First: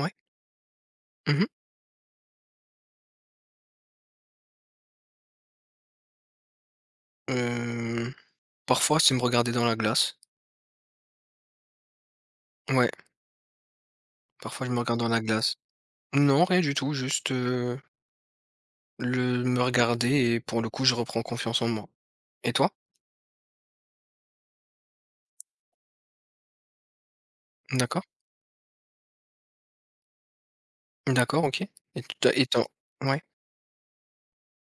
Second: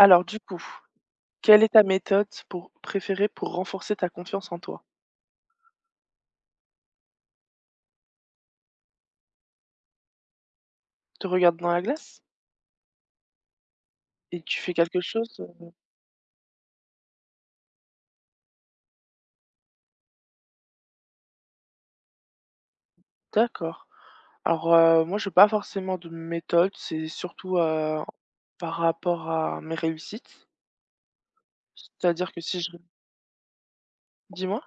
Ouais. du coup, Mmh mh. quelle est ta méthode pour préférée pour renforcer ta confiance en toi? Parfois, c'est me regarder dans la glace. Te regardes dans la glace Ouais, et tu parfois je fais me regarde quelque dans la chose? glace. Non, rien du tout, juste, le me regarder et pour le coup, je reprends confiance en moi. Et toi? D'accord. Alors, moi je n'ai pas forcément de méthode, c'est surtout, D'accord. par rapport à mes réussites. D'accord, OK. Et tu C'est-à-dire as que et tu, si je ouais. dis-moi?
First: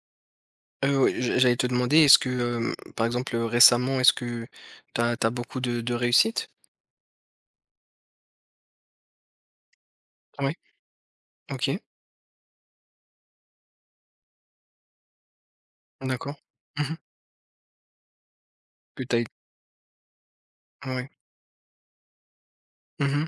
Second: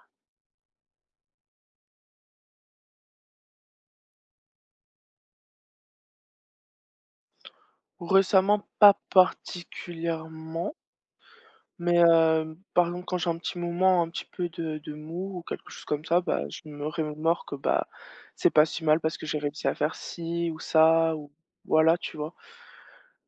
Ouais, j'allais te demander, est-ce que, par exemple, récemment, est-ce que t'as as beaucoup de réussite? Récemment, pas Ouais. particulièrement. OK, Mais par exemple, quand j'ai un petit peu de mou ou quelque chose comme ça, d'accord. bah, je me Mmh. remémore que, bah, c'est pas si mal Que parce t'as ailles, que j'ai réussi à faire ci ou ouais. ça ou voilà, tu vois? Mmh.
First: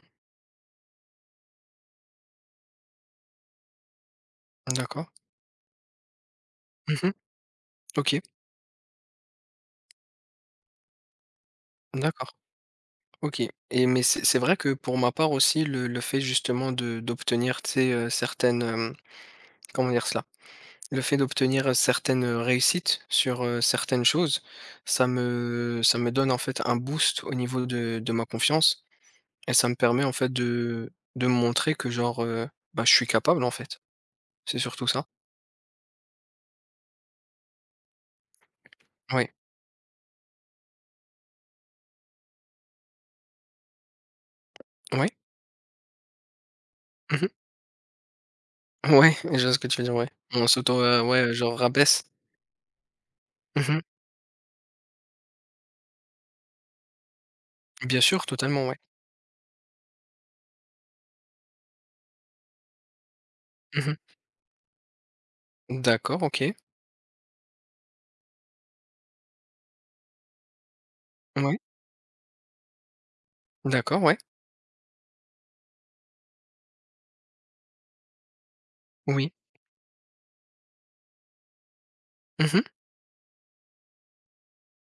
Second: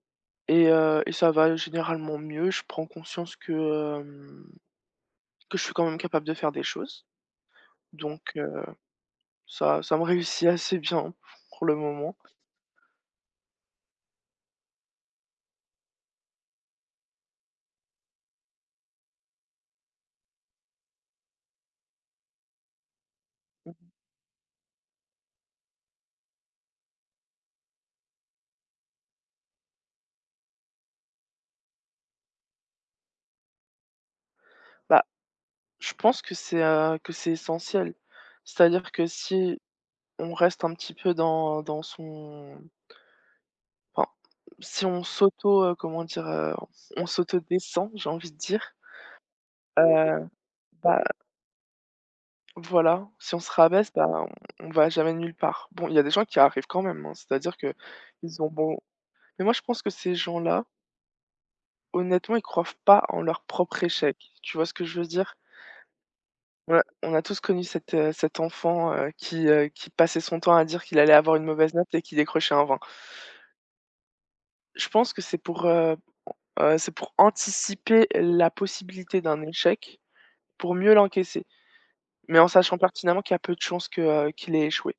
Et ça va généralement mieux. Je prends conscience que, hem, D'accord. que je suis quand même capable de faire des choses. Mmh. OK, Donc ça me réussit assez bien pour le moment. d'accord. OK. Et mais c'est vrai que pour ma part aussi, le fait justement de d'obtenir, tu sais, certaines, comment dire cela? Le fait d'obtenir, certaines, réussites sur, certaines choses, ça me donne en fait un boost au niveau de ma confiance et ça me permet en fait de me montrer que genre, bah, je suis capable en fait. C'est surtout ça. Bah, je pense que c'est essentiel. C'est-à-dire que Ouais. si on reste un petit peu dans son. Enfin, si on Ouais. s'auto, comment dire, on Mmh. descend, j'ai envie de dire, Ouais, je vois ce que tu veux dire, ouais. heu, On s'auto, bah, ouais, genre rabaisse. voilà, si on se Mmh. rabaisse, bah, on va jamais nulle part. Bon, il y a des gens qui arrivent quand même, hein, c'est-à-dire que Bien sûr, ils ont totalement, ouais. bon. Mais moi je pense que ces gens-là, honnêtement, ils croient pas en leur propre Mmh. échec. Tu vois ce que je veux dire? D'accord, OK. Ouais, on a tous connu cet enfant, qui passait son temps à dire qu'il allait avoir une Ouais. mauvaise note et qui décrochait un 20. D'accord, ouais. Je pense que c'est pour anticiper la possibilité Oui. d'un échec. Pour mieux l'encaisser, mais en Mmh. sachant pertinemment qu'il y a peu de chances qu'il ait échoué.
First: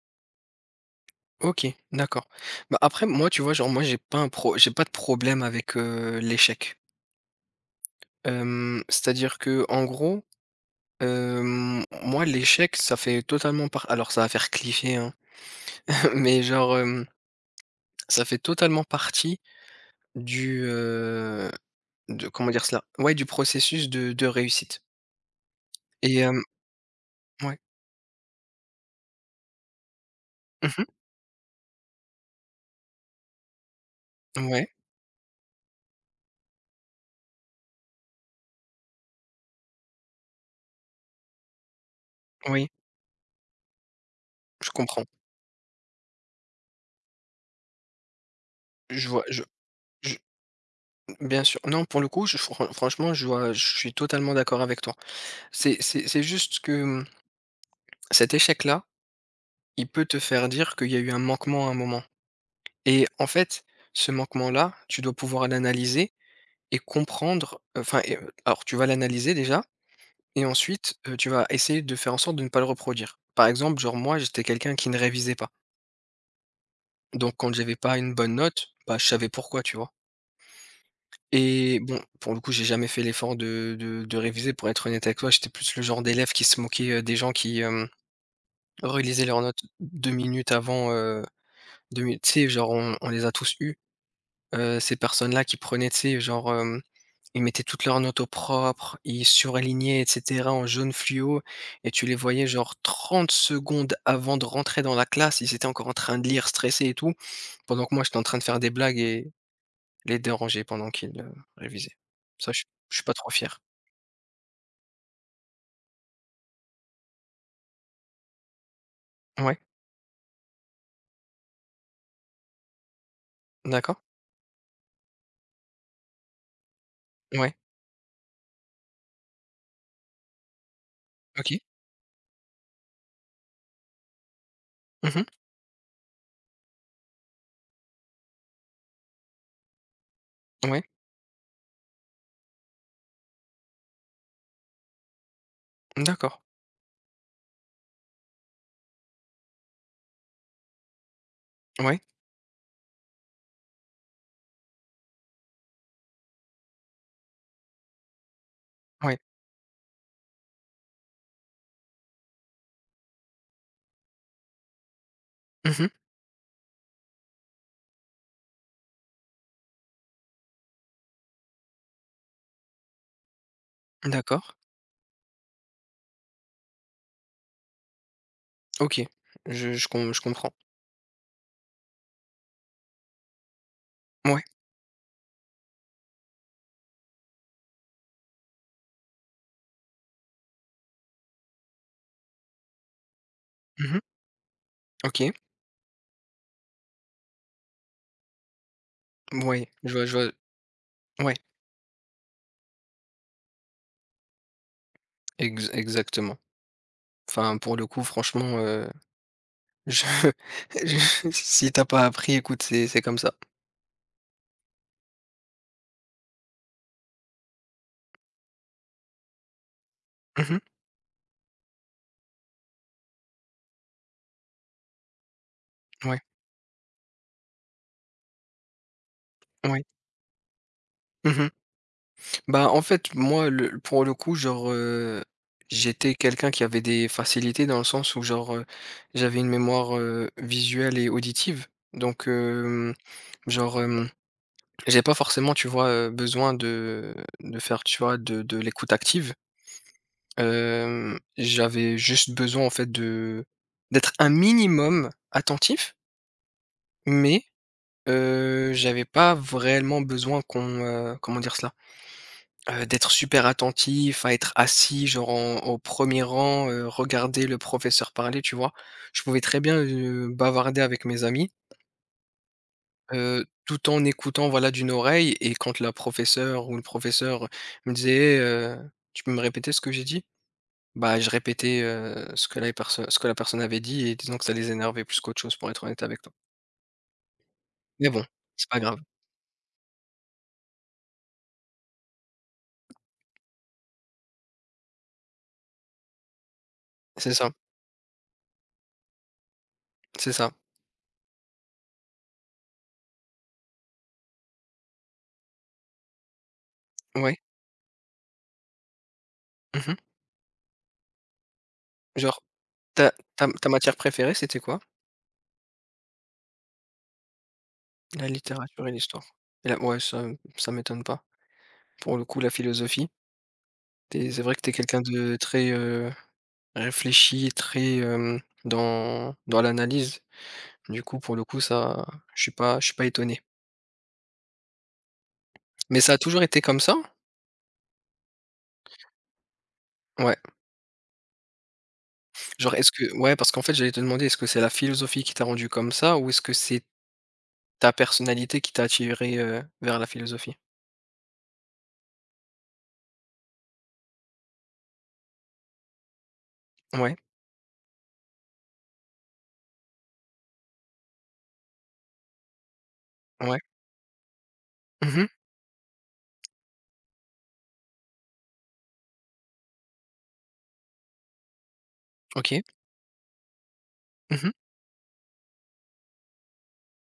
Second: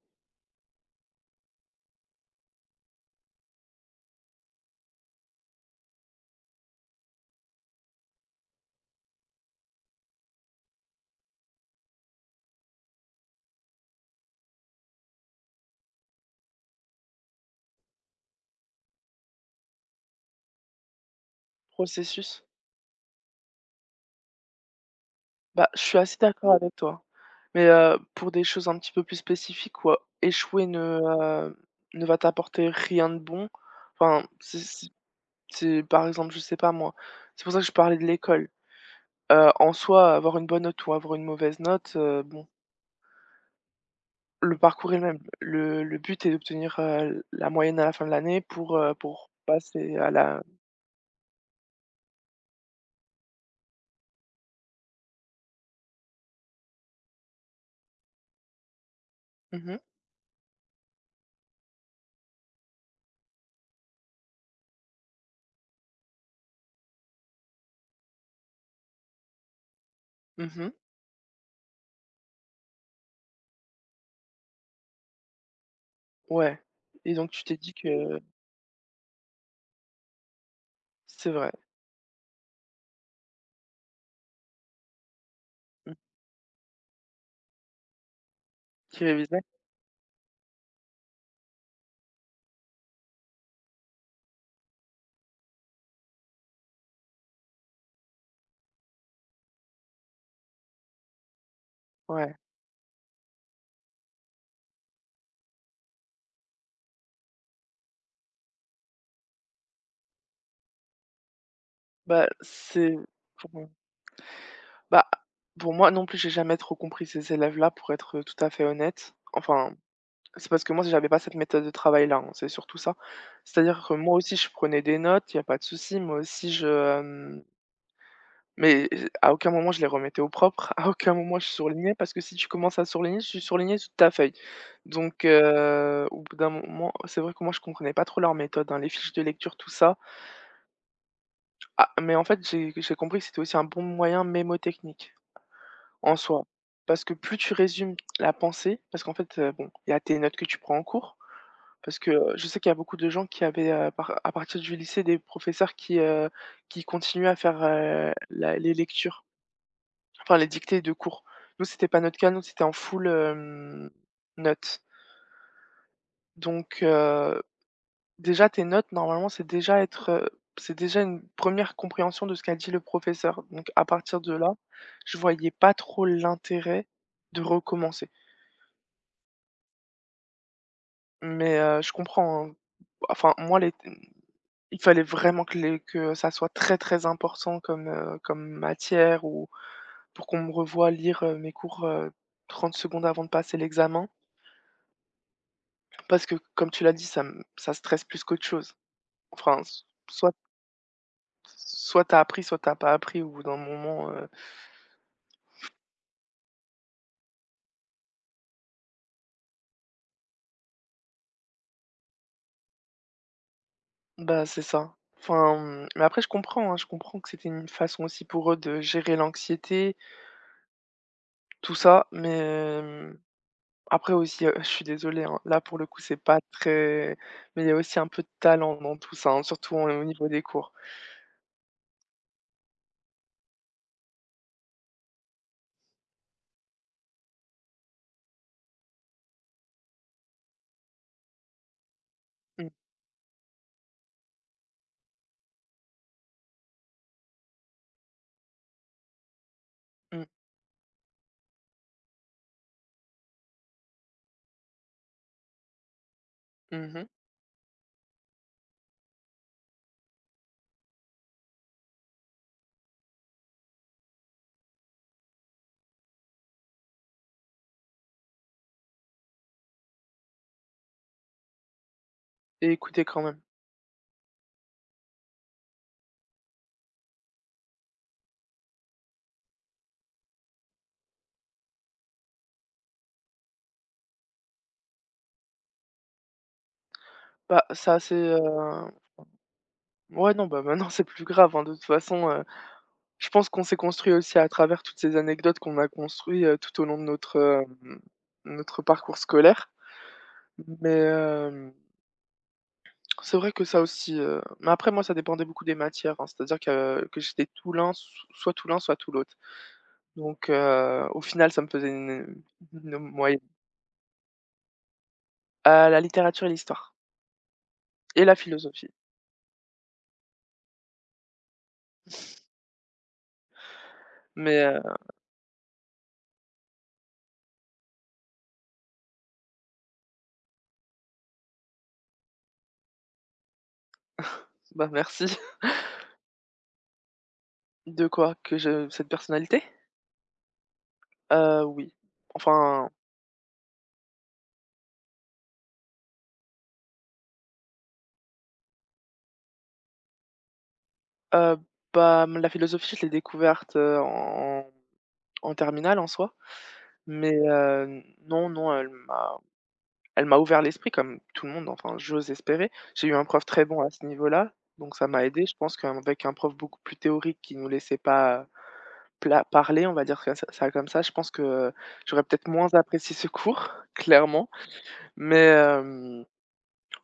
OK, d'accord. Bah, après moi, tu vois, genre, moi, j'ai pas de problème avec, l'échec. C'est-à-dire que, en gros, moi, l'échec, ça fait totalement par alors ça va faire cliché, hein, mais genre, ça fait totalement partie du, de Processus? comment dire cela? Ouais, du processus de réussite Bah, je suis et assez hem d'accord avec toi, ouais. mais, pour des choses un petit peu plus spécifiques où, échouer Mmh. heu, ne va t'apporter rien de bon, enfin, c'est Ouais, c'est c'est par exemple, je sais pas moi, c'est pour ça que je parlais de l'école. En soi, avoir une bonne note ou avoir une mauvaise note, bon, oui, le je parcours est comprends. le même. Le but est d'obtenir, la moyenne à la fin de l'année pour, heu, Je vois, pour passer à je la. bien sûr. Non, pour le coup, je fran franchement, je suis totalement d'accord avec toi. C'est juste que, cet échec-là, Mmh mh. il peut te faire dire qu'il y a eu un manquement à un moment et en fait, ce manquement-là, tu dois pouvoir l'analyser et comprendre, enfin alors tu vas l'analyser déjà et Mmh mh. ensuite, tu vas essayer de faire en sorte de ne pas le reproduire. Par exemple, genre moi, j'étais quelqu'un qui ne révisait pas. Ouais, et donc Donc tu quand t'es dit j'avais pas une que bonne note, bah, je savais pourquoi, tu vois? c'est vrai, Et bon, pour le coup, j'ai jamais fait l'effort de réviser pour être honnête avec toi. J'étais plus le mmh, genre d'élève qui se moquait, des gens qui, qui relisaient leurs révisait? notes 2 minutes avant, 2000 tu sais, genre, on les a tous eus, ces personnes-là qui prenaient, tu sais, genre, ils mettaient toutes leurs notes au propre, ils surlignaient et cetera en jaune fluo et tu les Ouais. voyais, genre, 30 secondes avant de rentrer dans la classe, ils étaient encore en train de lire, stressés et tout, pendant que moi, j'étais en train de faire des blagues et les déranger pendant qu'ils, révisaient. Bah, Ça, je c'est suis pas trop pour fier. moi. Bah, pour moi non plus, j'ai jamais trop compris ces élèves-là pour être, tout à fait honnête. Ouais, Enfin, c'est parce que moi, j'avais pas cette méthode de travail-là, hein, c'est surtout ça. C'est-à-dire que d'accord. moi aussi, je prenais des notes, il y a pas de souci. Moi aussi, je, hem Ouais, mais à aucun moment je les remettais au propre, à aucun moment je OK. surlignais parce que si tu commences à surligner, tu surlignais toute ta feuille. Donc Mmh. Au bout d'un moment c'est vrai que moi je comprenais pas trop leur méthode, hein, les fiches de lecture, tout ça. Ouais, Ah, mais en fait, j'ai compris que c'était aussi un bon moyen mémotechnique, en d'accord. soi. Parce que plus tu résumes la pensée parce qu'en fait, bon, il y a tes notes que tu prends en cours, parce Ouais, que, je sais qu'il y a beaucoup de gens qui avaient, par à partir du lycée, des professeurs qui continuaient à faire, la les ouais. lectures. Enfin, les dictées de cours. Nous, c'était pas notre cas, nous, c'était en full, notes. Mmh. Donc, déjà tes notes, normalement, c'est déjà une première compréhension de ce qu'a dit le professeur. Donc à partir de là, D'accord. je voyais pas trop l'intérêt de recommencer. OK. Je comprends. Mais, je comprends, hein. Enfin, moi, les Ouais. il fallait vraiment que ça soit très, très important comme matière ou pour qu'on me revoie lire, mes cours, 30 secondes avant de passer Mmh. l'examen. OK. Parce que comme tu l'as dit, ça stresse plus qu'autre chose. Enfin, Oui, s je vois, soit ouais, soit t'as appris, soit t'as pas appris au bout d'un moment, ex exactement. Enfin, pour le coup, franchement, je je si t'as pas appris, écoute, c'est comme ça. bah, c'est ça. Enfin, mais après je comprends, hein, je comprends que c'était une façon aussi pour eux de gérer l'anxiété, Mmh mh. tout ça, mais, hem, après aussi, je suis désolée, hein, là pour le coup c'est Ouais, pas très, mais il y a aussi un peu de talent dans tout ça, hein, surtout ouais. en au niveau des cours. Mmh. Bah, en fait, moi, le pour le coup, genre, j'étais quelqu'un qui avait des facilités dans le sens où, genre, j'avais une mémoire, visuelle et auditive. Donc, Mmh, genre, j'ai pas forcément, tu vois, besoin de faire, tu vois, de l'écoute active. mmh, J'avais juste besoin en fait de d'être un minimum attentif, mmh, mais j'avais pas vraiment besoin qu'on me comment dire cela? D'être super attentif, à être assis genre en au premier rang, regarder le professeur parler, tu vois? Je pouvais très bien, bavarder avec mes amis, et écoutez quand même. Tout en écoutant voilà d'une oreille et quand la professeure ou le professeur me disait: «Hé, tu peux me répéter ce que j'ai dit?» Bah, je répétais, ce que la personne avait dit et disons que ça les énervait plus qu'autre chose pour être honnête avec toi. Bah, ça Mais c'est, bon, c'est pas grave. ouais, non, bah, maintenant c'est plus grave, hein, de toute façon. Je pense qu'on s'est construit aussi à travers toutes ces anecdotes qu'on a construit, tout au long de C'est notre, ça, hem, notre parcours scolaire. c'est ça. Mais, c'est vrai que ça aussi, mais après moi ça dépendait beaucoup des matières, hein. C'est-à-dire que Ouais. j'étais tout l'un s soit tout l'un, soit tout l'autre. Mmh. Donc, au final ça me faisait Genre une ta moyenne. ta ta matière préférée, c'était quoi? La littérature et l'histoire et La la littérature et philosophie. l'histoire. Et la ouais, ça m'étonne pas. Pour le coup, la philosophie, tu c'est vrai que Mais, t'es quelqu'un de très, réfléchi et très, dans l'analyse. Du coup, pour le coup, ça je suis pas étonné. bah, merci. Mais ça a toujours été comme ça? De quoi? Que je cette personnalité? Ouais. Oui. Genre Enfin, est-ce que Ouais, parce qu'en fait, j'allais te demander, est-ce que c'est la philosophie qui t'a rendu comme ça ou est-ce que c'est ta personnalité qui t'a attiré, vers la philosophie? heu, bah, la philosophie je l'ai découverte, en terminale en soi, Ouais, mais non, non, elle m'a ouvert l'esprit comme tout le monde, enfin, j'ose espérer. J'ai eu un prof ouais. très bon à ce niveau-là, donc ça m'a Mmh. aidé. Je pense qu'avec un prof beaucoup plus théorique qui nous laissait pas pla parler, on va dire que ça ça comme ça, je pense que j'aurais peut-être OK. moins apprécié ce cours, clairement, Mmh. mais hem,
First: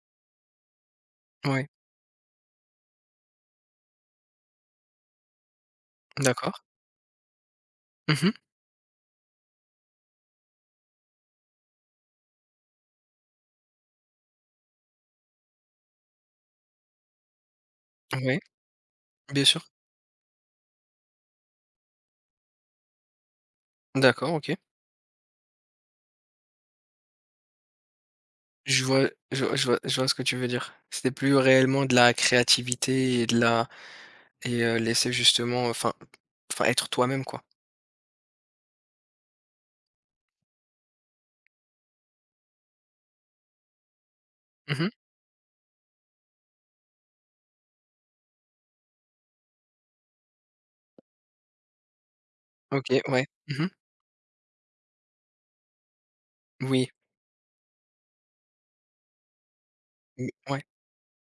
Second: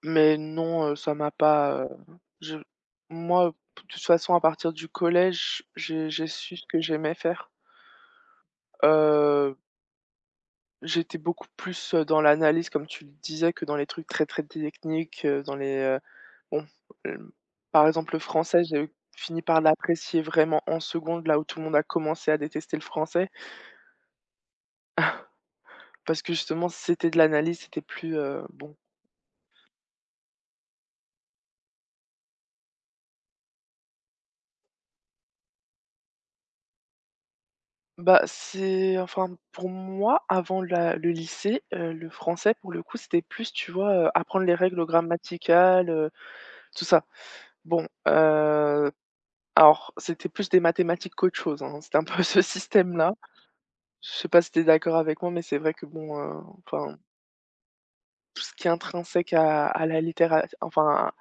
mais non, ça m'a Ouais. pas, je moi, de toute façon, à partir du collège, j'ai su D'accord. ce que j'aimais faire. Mmh. J'étais beaucoup plus, dans l'analyse comme tu le disais que dans les trucs très, très techniques, bon, hem, par exemple le Ouais, français, j'ai fini bien sûr. par l'apprécier vraiment en seconde, là où tout le monde a commencé à détester le français. D'accord, OK. Parce que justement c'était de l'analyse, c'était plus, bon. Je vois ce que tu veux dire. C'était plus réellement de la créativité et de la laisser justement, enfin être toi-même quoi. Bah, c'est enfin pour moi avant la le lycée, le français pour le coup c'était plus tu vois, apprendre les règles Mmh. grammaticales, tout ça. Bon, alors c'était plus des mathématiques qu'autre chose, hein, c'était un peu ce OK, système-là. ouais. Mmh mh. Je sais pas si tu es d'accord avec moi, mais c'est vrai que bon, Oui. enfin, tout ce qui est intrinsèque à la Mmh, littéra ouais. enfin, à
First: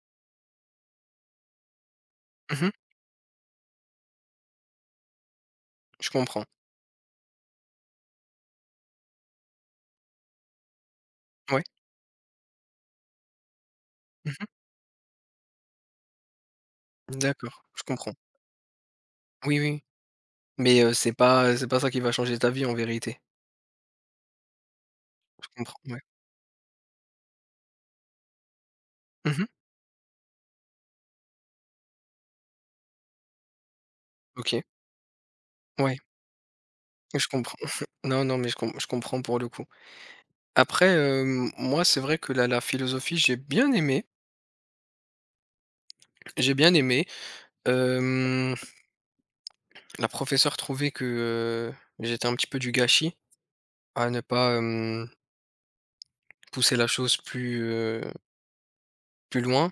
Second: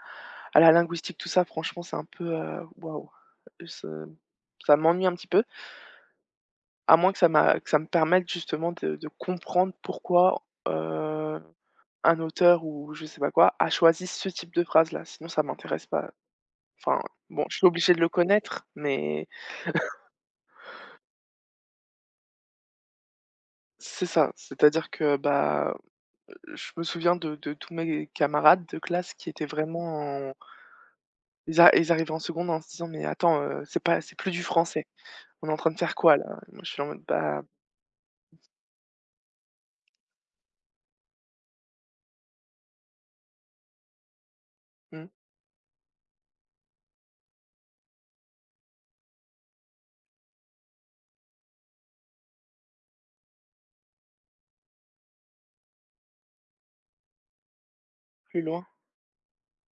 à la linguistique, tout ça, franchement, c'est un peu, Mmh. waouh, ce ça m'ennuie un petit peu, Je comprends. à moins que ça me permette justement de comprendre pourquoi, Ouais. un auteur ou je sais pas quoi, a choisi ce Mmh. type de phrase-là, sinon ça m'intéresse pas. Enfin, bon, je D'accord, suis je obligée de le comprends. connaître, mais Oui, oui. Mais c'est pas ça qui va changer ta vie en vérité. c'est ça, c'est-à-dire que, Je bah. comprends, ouais. Je me souviens de tous mes camarades de classe qui étaient Mmh. vraiment en ils a ils arrivaient en seconde en se disant: «Mais attends, c'est pas c'est plus du OK. français. On est en train de faire Ouais, quoi là?» Moi je suis en mode: je «Bah, comprends. Non, non, mais je comprends pour le coup. Après, moi, c'est vrai que la philosophie, j'ai bien aimé, mmh, j'ai bien aimé. Hem, la professeure trouvait que, heu, j'étais un petit peu du gâchis à ne pas, pousser la chose plus, plus loin». plus loin.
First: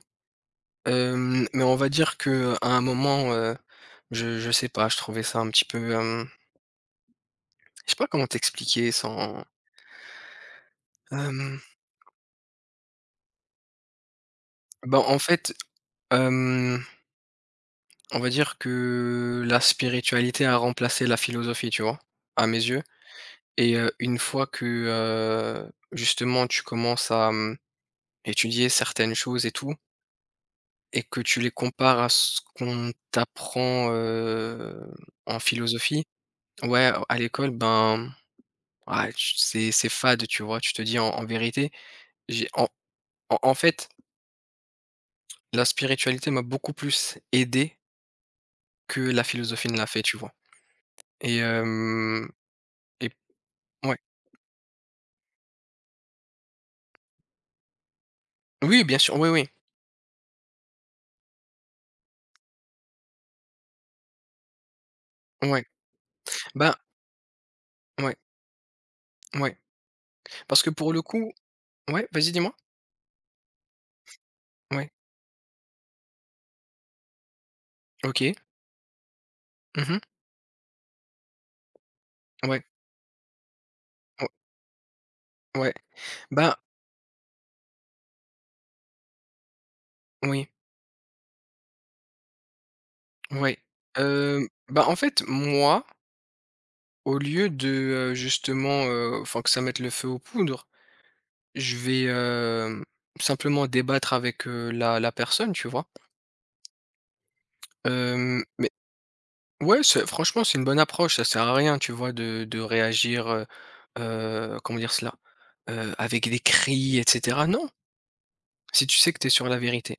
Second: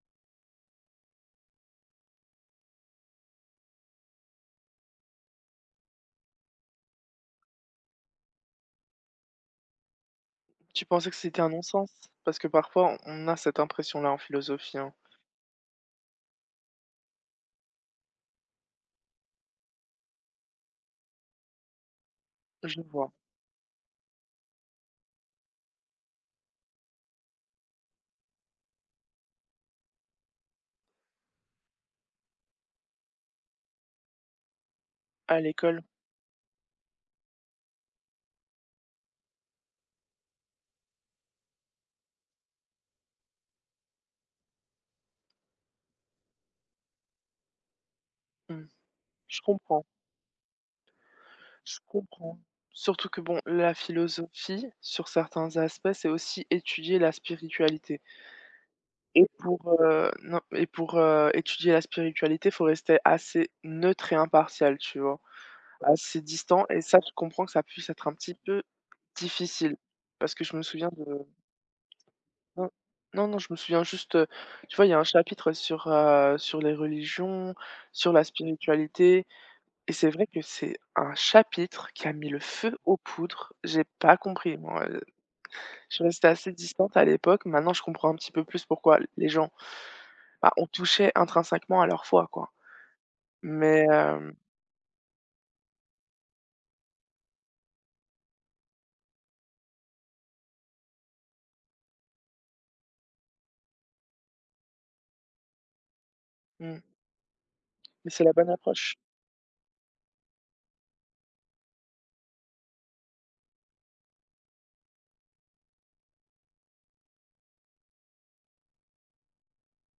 Mais on va dire que à un moment, je sais pas, je trouvais ça un petit peu, je sais pas comment t'expliquer sans, Tu pensais que c'était un hem non-sens? Parce que parfois on a cette impression-là en philosophie, hein. Ben en fait, hem, on va dire que la spiritualité a remplacé la philosophie, tu vois? À mes Je yeux le vois. et une fois que, justement tu commences à, étudier certaines choses et tout et que tu les compares à ce qu'on t'apprend, en À l'école, philosophie, ouais, à l'école, ben, ouais, tu c'est fade, tu vois? Tu te dis: En vérité, j'ai en fait, la spiritualité m'a beaucoup plus aidé mmh, que la je philosophie ne comprends, l'a fait», tu vois? Et je hem comprends. Surtout et que bon, la ouais. philosophie, sur certains aspects, c'est aussi étudier la spiritualité. Oui, bien sûr, Et oui, oui. pour, non, et pour, étudier la spiritualité, faut rester assez neutre et impartial, tu vois? Ouais. Assez distant Ben, et ça, je comprends que ça puisse être un ouais, petit peu ouais. difficile. Parce que je Parce me que souviens pour le de coup, ouais, vas-y, dis-moi? non, non, non, je me souviens juste, tu vois, Ouais, il y a un chapitre sur les religions, sur la OK. spiritualité Mmh et mh. c'est vrai que c'est un chapitre qui a mis le Ouais, feu aux poudres. J'ai pas compris, moi, ouais, ouais. je restais assez Ben, distante à l'époque. Maintenant, je comprends un petit peu plus pourquoi les gens. oui, Bah, on touchait intrinsèquement à leur foi, quoi. ouais. Mais, Ben, en fait, moi, au lieu de, justement, enfin, que ça mette le feu aux poudres, je vais, simplement débattre avec, la personne, tu vois? mmh, mais c'est la Hem, bonne mais approche. Ouais, c'est franchement, c'est une bonne approche. Ça sert à rien, tu vois, de réagir, comment dire cela? Avec des cris et cetera. Non, si tu sais que tu es sur la vérité,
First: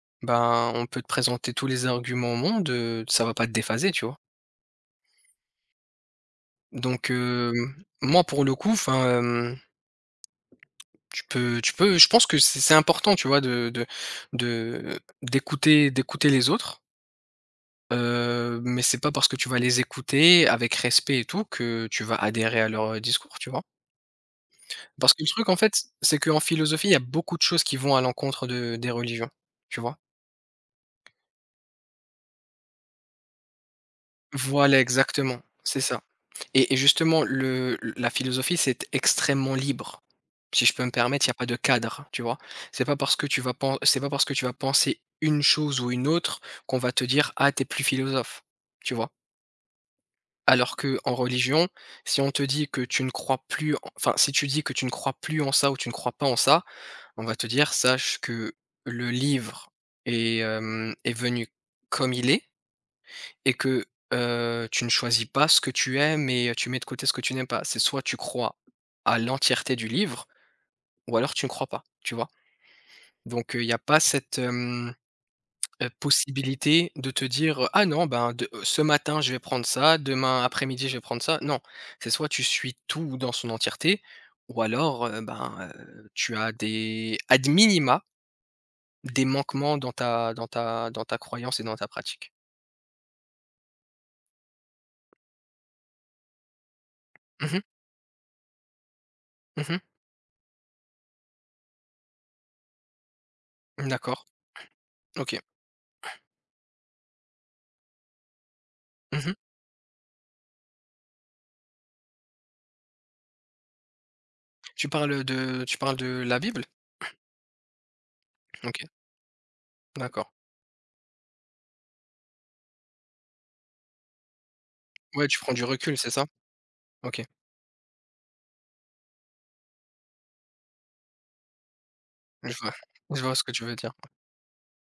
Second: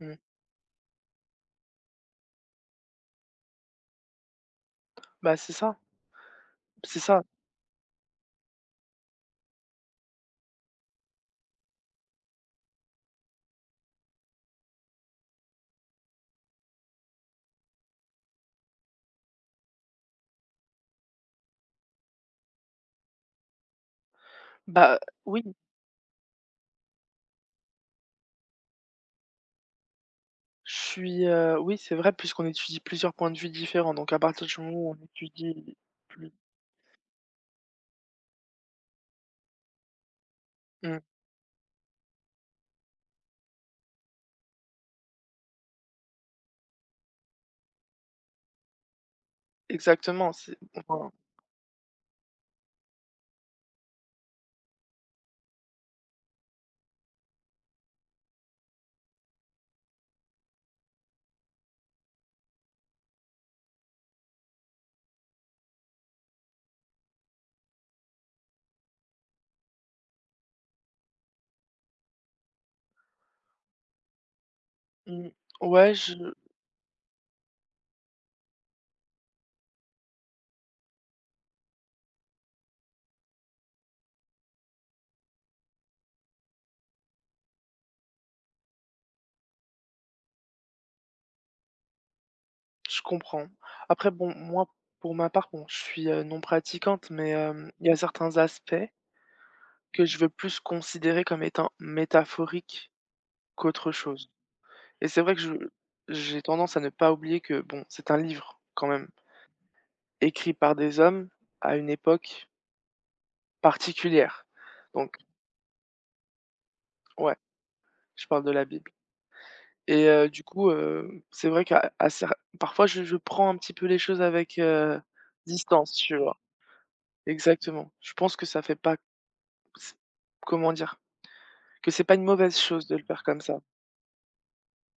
Mmh. ben, on peut te présenter tous les arguments au monde, ça va pas te déphaser, tu vois? Bah, c'est ça, c'est Donc ça. Moi, pour le coup, enfin, tu peux je pense que c'est important, tu vois, de d'écouter les autres, mais c'est pas parce que tu vas les écouter avec respect et tout que tu vas adhérer à leur, discours, tu vois? Bah, Parce que le oui, truc, en fait, c'est qu'en philosophie, il y a beaucoup de choses qui vont à l'encontre de des religions, tu vois? Oui, c'est vrai puisqu'on étudie plusieurs points de vue différents, donc à partir du moment Voilà, où on exactement, étudie c'est ça plus, et justement le la philosophie, c'est extrêmement libre. Si je peux me mmh, permettre, il y a pas de cadre, tu vois? C'est pas parce que tu vas penser une chose ou une autre qu'on va te dire: «Ah, t'es plus philosophe», tu vois? exactement, c'est Alors que enfin, en religion, si on te dit que tu ne crois plus en, enfin, si tu dis que tu ne crois plus en ça ou tu ne crois pas en ça, on va te dire: «Sache que le livre est, est venu comme il est et que, tu ne choisis pas ce que tu aimes et tu mets de côté ce que tu n'aimes pas. C'est soit tu crois à l'entièreté du livre ou alors tu ne crois pas», tu vois? Donc il n'y a pas cette, mmh, ouais, je possibilité de te dire, «Ah non, ben, de ce matin, je vais prendre ça, demain après-midi, je vais prendre ça». Non, c'est soit tu suis tout dans son entièreté ou alors, ben, tu as des ad minima. Des manquements dans ta croyance et dans ta pratique. je comprends. Après bon, moi, pour ma part, bon, je suis, non pratiquante, mais Mmh mh. Il y a certains aspects Mmh. que je veux plus considérer comme étant métaphoriques qu'autre D'accord. chose. Et c'est vrai OK. que je j'ai tendance à ne pas oublier que, bon, c'est un livre quand même, Mmh. écrit par des hommes à une époque particulière. Donc Tu parles de la Bible? ouais, je parle de la OK, Bible et d'accord. du coup, c'est vrai qu'à à cer parfois je prends un petit peu les choses avec, Ouais, tu prends du distance, recul, c'est tu ça? vois? OK, Exactement. Je pense que ça fait pas, c comment dire? Que c'est pas une je mauvaise vois chose de le je faire vois comme ce que ça. tu veux dire.